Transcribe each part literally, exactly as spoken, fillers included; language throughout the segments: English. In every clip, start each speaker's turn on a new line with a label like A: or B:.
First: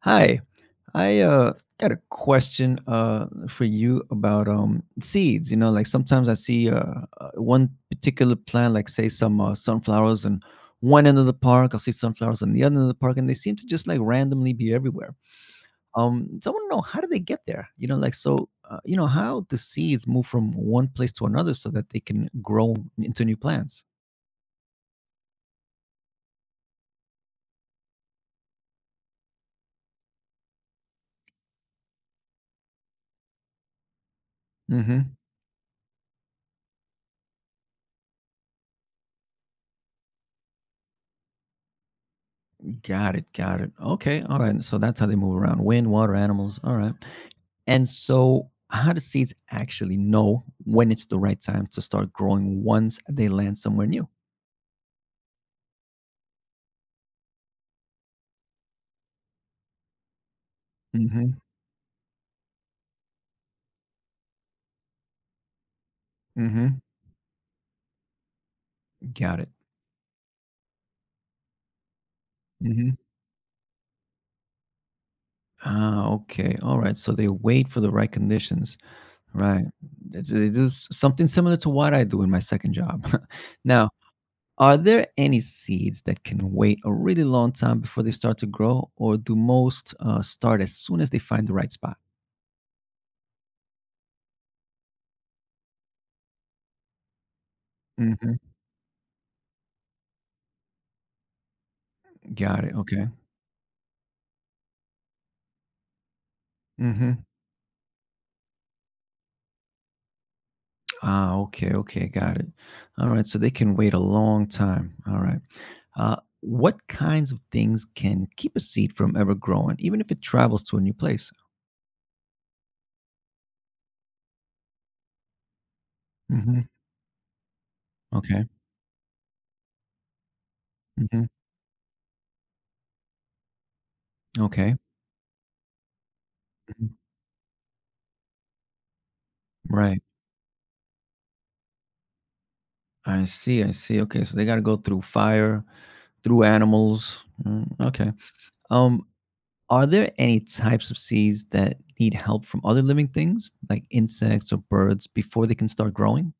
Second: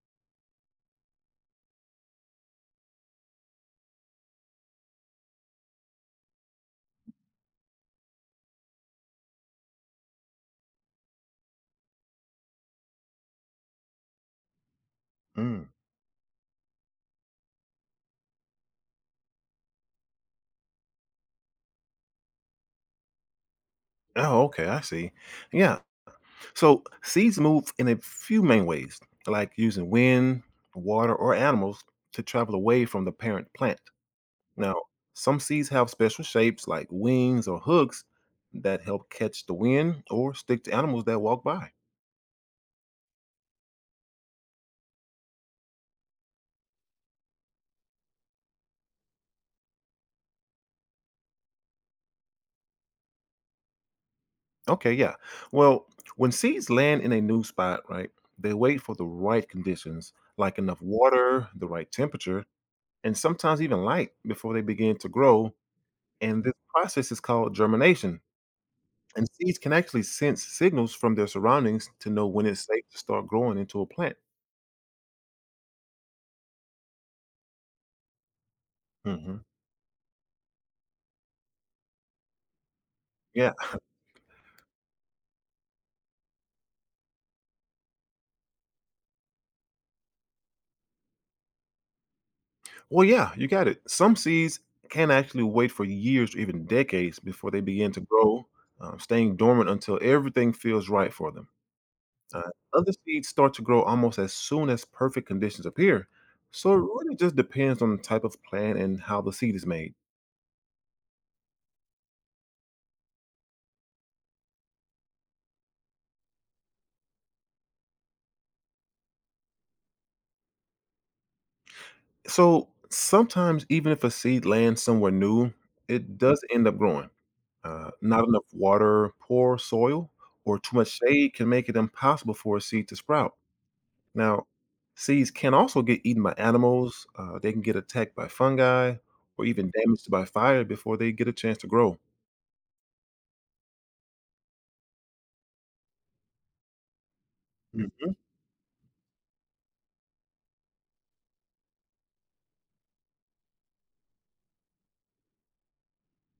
A: Hi, I uh, got a question uh, for you about um, seeds. You know, like sometimes I see uh, uh, one particular plant, like say some uh, sunflowers, and one end of the park, I'll see sunflowers on the other end of the park, and they seem to just like randomly be everywhere.
B: Mm.
A: Um, so I want to know how do they get there? You know, like so, uh, you know, how the seeds move from one place to another so that they can grow into new plants.
B: Oh, okay, I see. Yeah. So seeds move in a few main ways, like using wind, water, or animals to travel away from the parent plant. Now,
A: Mm-hmm.
B: some seeds have special shapes like wings or hooks that help catch the wind or stick to animals that walk by.
A: Got it. Got it. Okay. All right. So that's how they move around: wind, water, animals. All right. And so, how do seeds actually know when it's the right time to start growing once they land somewhere new?
B: Okay, yeah. Well, when seeds land in a new spot, right, they wait for the right conditions, like enough
A: Hmm
B: water, the right temperature, and sometimes even light before they begin to grow. And this
A: hmm
B: process is called germination. And
A: Got it.
B: seeds can actually sense signals from their surroundings to know when it's safe to
A: Hmm
B: start growing into a plant.
A: Ah, okay. All right. So they wait for the right conditions.
B: Hmm.
A: Right. That's- It is something similar to what I do in my second job.
B: Yeah.
A: Now, are there any seeds that can wait a really long time before they start to grow, or do most uh, start as soon as they find the right spot?
B: Well, yeah, you got it. Some seeds can actually wait for years or even decades before they begin to
A: Hmm
B: grow, um, staying dormant until everything feels right for them. Uh,
A: Got it.
B: Other
A: Okay.
B: seeds start to grow almost as soon as perfect conditions appear. So it
A: Mm-hmm.
B: really just depends on the type of plant and how the seed is made.
A: Ah, okay, okay, got it. All right, so they can wait a long time. All right. Uh, what kinds of things can keep a seed from ever growing, even if it travels to a new place?
B: So sometimes, even if a seed lands somewhere new, it does
A: Hmm
B: end up growing. Uh, not enough
A: Okay.
B: water, poor soil, or too much
A: hmm
B: shade can make it impossible for a seed to sprout. Now,
A: Okay.
B: seeds can also get eaten by
A: Mhm.
B: animals. Uh, they can get attacked by fungi or even
A: Right.
B: damaged by fire before they get a chance to grow.
A: I see. I see. Okay, so they got to go through fire, through animals. Mm, okay. Um, are there any types of seeds that need help from other living things, like insects or birds, before they can start growing?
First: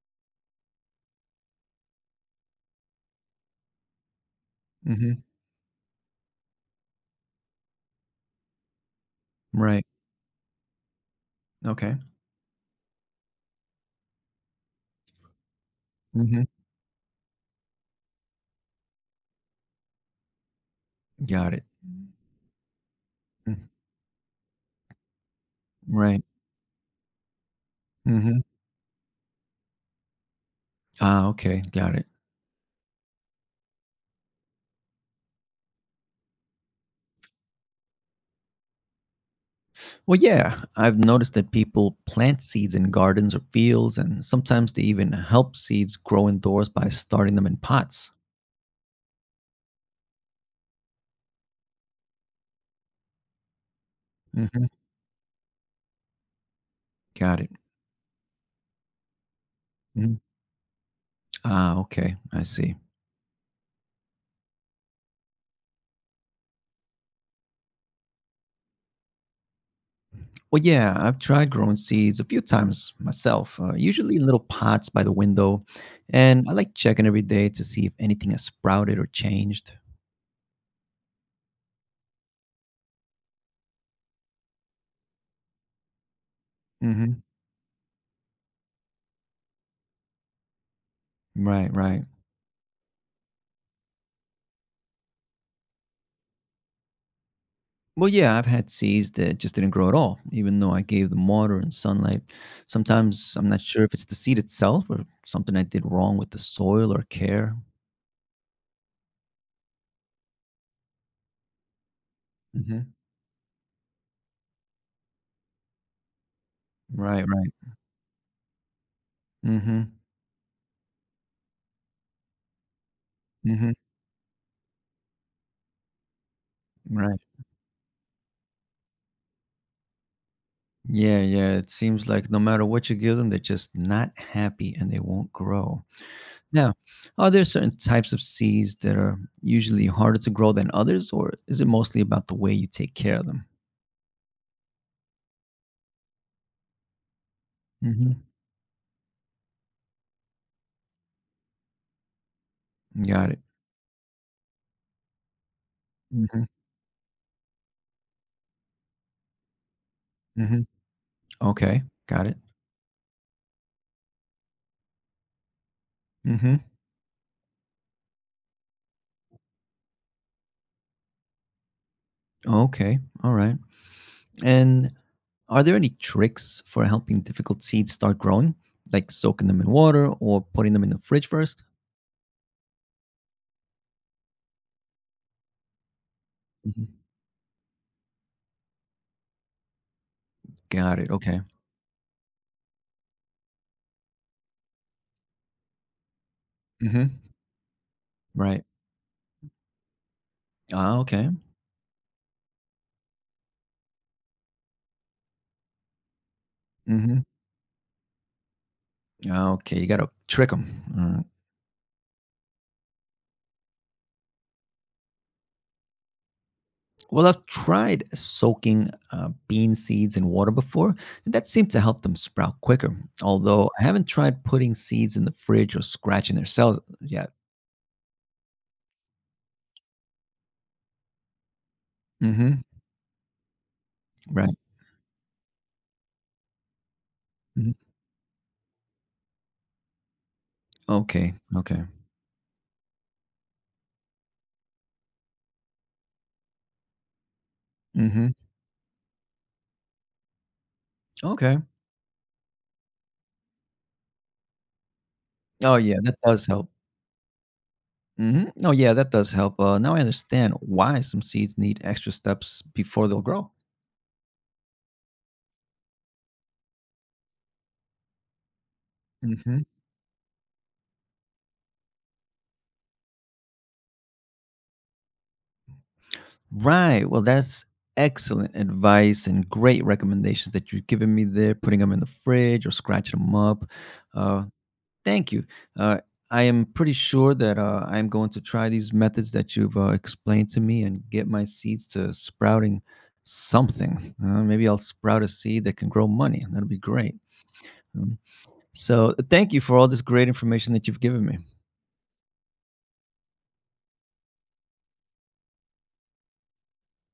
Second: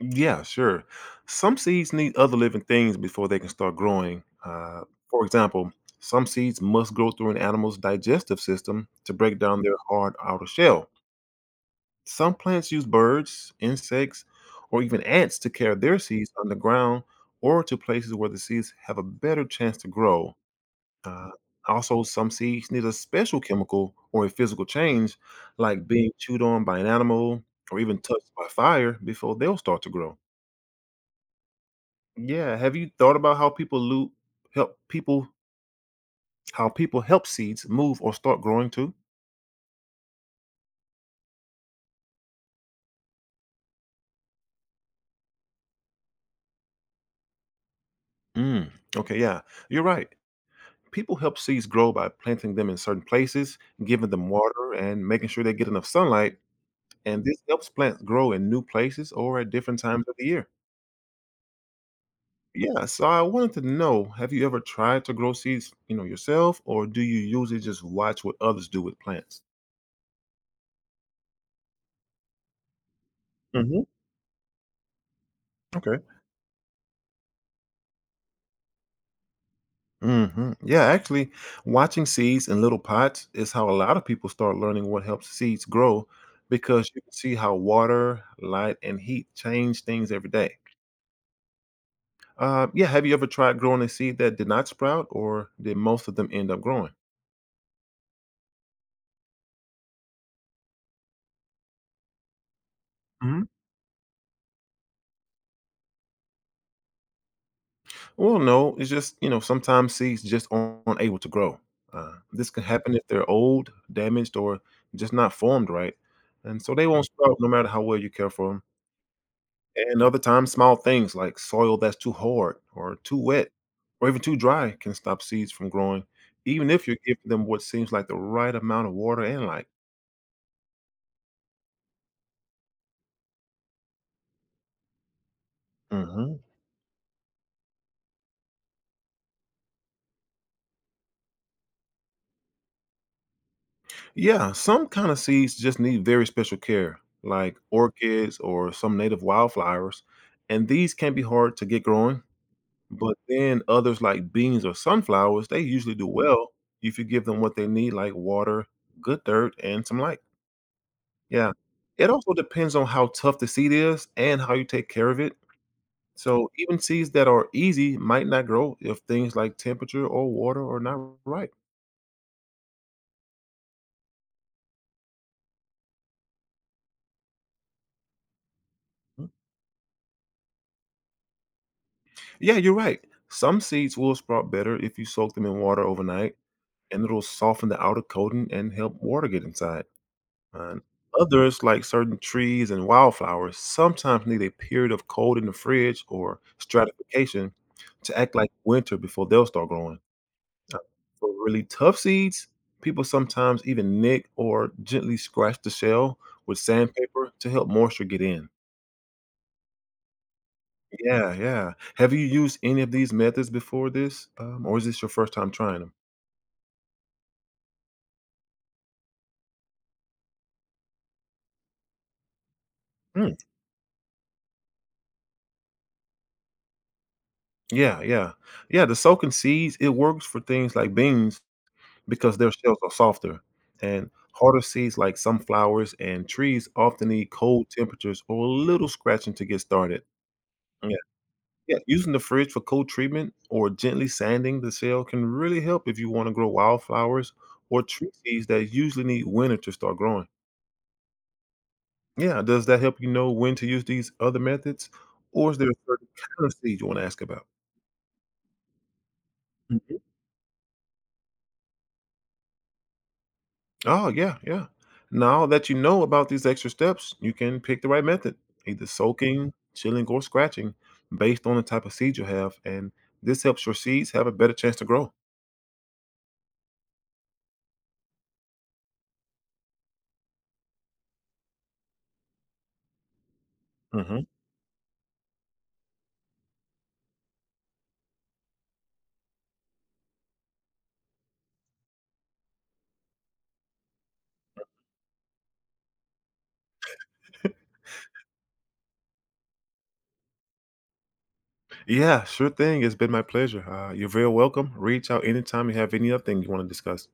B: Yeah, sure. Some seeds need other living things before they can start growing. Uh,
A: Hmm
B: for example, some seeds must go through an animal's digestive system to break down their
A: Right.
B: hard outer shell.
A: Okay.
B: Some plants use birds, insects, or even ants to carry their seeds
A: hmm
B: underground or to places where the seeds have a better chance to grow. Uh,
A: Got it.
B: Also, some seeds need a special
A: Mm,
B: chemical or a physical change, like being
A: Right.
B: chewed on by an animal or even touched
A: hmm
B: by fire, before they'll start to grow.
A: Ah, okay. Got it.
B: Yeah, have you thought about how people loop help people how people help seeds move or start growing too?
A: Well, yeah, I've noticed that people plant seeds in gardens or fields, and sometimes they even help seeds grow indoors by starting them in pots.
B: Mm. Okay, yeah, you're right. People help seeds grow by planting them in certain places, giving them
A: Hmm
B: water, and making sure they get enough sunlight. And this
A: Got it.
B: helps plants grow in new places or at different times of
A: Hmm
B: the year.
A: Ah, okay. I see.
B: Yeah, so I wanted to know, have you ever tried to grow seeds, you know, yourself, or do you usually just watch what others do with plants?
A: Well, yeah, I've tried growing seeds a few times myself, uh,
B: Hmm.
A: usually in little pots by the window,
B: Okay.
A: and I like checking every day to see if anything has sprouted or changed.
B: Hmm. Yeah, actually, watching seeds in little pots is how a lot of people start learning what helps seeds grow because you can
A: Hmm
B: see how water, light, and heat change things every day.
A: Right, right.
B: Uh, yeah, have you ever tried growing a seed that did not sprout, or did most of them end up growing?
A: Well, yeah, I've had seeds that just didn't grow at all, even though I gave them water and sunlight. Sometimes
B: Hmm.
A: I'm not sure if it's the seed itself or something I did wrong with the soil or care.
B: Well, no, it's just, you know, sometimes seeds just aren't able to grow. Uh, this can
A: Hmm
B: happen if they're old, damaged, or just not formed right. And so they won't
A: Right,
B: sprout no
A: right.
B: matter how well you care for them.
A: hmm
B: And other times, small things like soil that's too hard or too wet
A: hmm
B: or even too dry can stop seeds from growing, even if you're
A: Right.
B: giving them what seems like the right amount of water and light.
A: Yeah, yeah. It seems like no matter what you give them, they're just not happy and they won't grow.
B: Hmm.
A: Now, are there certain types of seeds that are usually harder to grow than others, or is it mostly about the way you take care of them?
B: Yeah, some kind of seeds just need very special care, like
A: Hmm
B: orchids or some native wildflowers, and these can be hard to get growing. But
A: Got it.
B: then others like beans or sunflowers, they usually do
A: Hmm
B: well if you give them what they need, like water, good dirt, and some light.
A: hmm
B: Yeah.
A: Okay,
B: It
A: got
B: also
A: it.
B: depends on how tough the seed is and how you take care of it. So
A: Hmm
B: even seeds that are easy might not grow if things like temperature or water are not right.
A: Okay. All right. And are there any tricks for helping difficult seeds start growing, like
B: Mm.
A: soaking them in water or putting them in the fridge first?
B: Yeah, you're right. Some seeds will sprout better if you soak them in water overnight,
A: Hmm
B: and it'll soften the outer coating and help water get inside. And
A: Got it. Okay.
B: others, like certain trees and wildflowers, sometimes need a period of cold in the fridge or
A: hmm
B: stratification to act like
A: Right.
B: winter before they'll start growing. Uh,
A: Ah,
B: For
A: okay.
B: really tough seeds, people sometimes even nick or gently scratch the shell with
A: hmm
B: sandpaper to help moisture get in.
A: Okay. You got to trick them.
B: Yeah, yeah. Have you used any of these methods before this, um, or is this your first time trying them?
A: Well, I've tried soaking uh, bean seeds in water before, and that seemed to help them sprout quicker.
B: Mm,
A: Although I haven't tried putting seeds in the fridge or scratching their cells yet.
B: yeah, yeah, yeah. The soaking seeds it works for things like beans because their
A: Hmm
B: shells are softer, and
A: Right.
B: harder seeds like sunflowers and trees often need cold
A: Mhm.
B: temperatures or a little scratching to get started.
A: Okay.
B: Yeah,
A: Okay.
B: using the fridge for cold treatment or gently sanding the soil can really help if you want to grow wildflowers or tree
A: hmm
B: seeds that usually need winter to start growing.
A: Okay.
B: Yeah, does that help you know when to use these other methods? Or is there a
A: Oh, yeah,
B: certain
A: that
B: kind
A: does
B: of
A: help.
B: seed you want to ask about?
A: Mhm. Oh, yeah, that does help. Uh, now
B: Mhm.
A: I understand why some seeds need extra steps before they'll grow.
B: Oh, yeah, yeah. Now that you know about these extra steps, you can pick the right method, either soaking,
A: Mhm.
B: chilling, or scratching, based on the type of seed you have. And this helps your seeds have a better chance to grow.
A: Right. Well, that's excellent advice and great recommendations that you've given me there, putting them in the fridge or scratching them up.
B: Hmm.
A: Uh, thank you. Uh, I am pretty sure that uh, I'm going to try these methods that you've uh, explained to me and get my seeds to sprouting something. Uh, maybe I'll sprout a seed that can grow money. That'll be great. Um, So thank you for all this great information that you've given me.
B: Yeah, sure thing. It's been my pleasure. Uh, you're very welcome. Reach out anytime you have any other thing you want to discuss.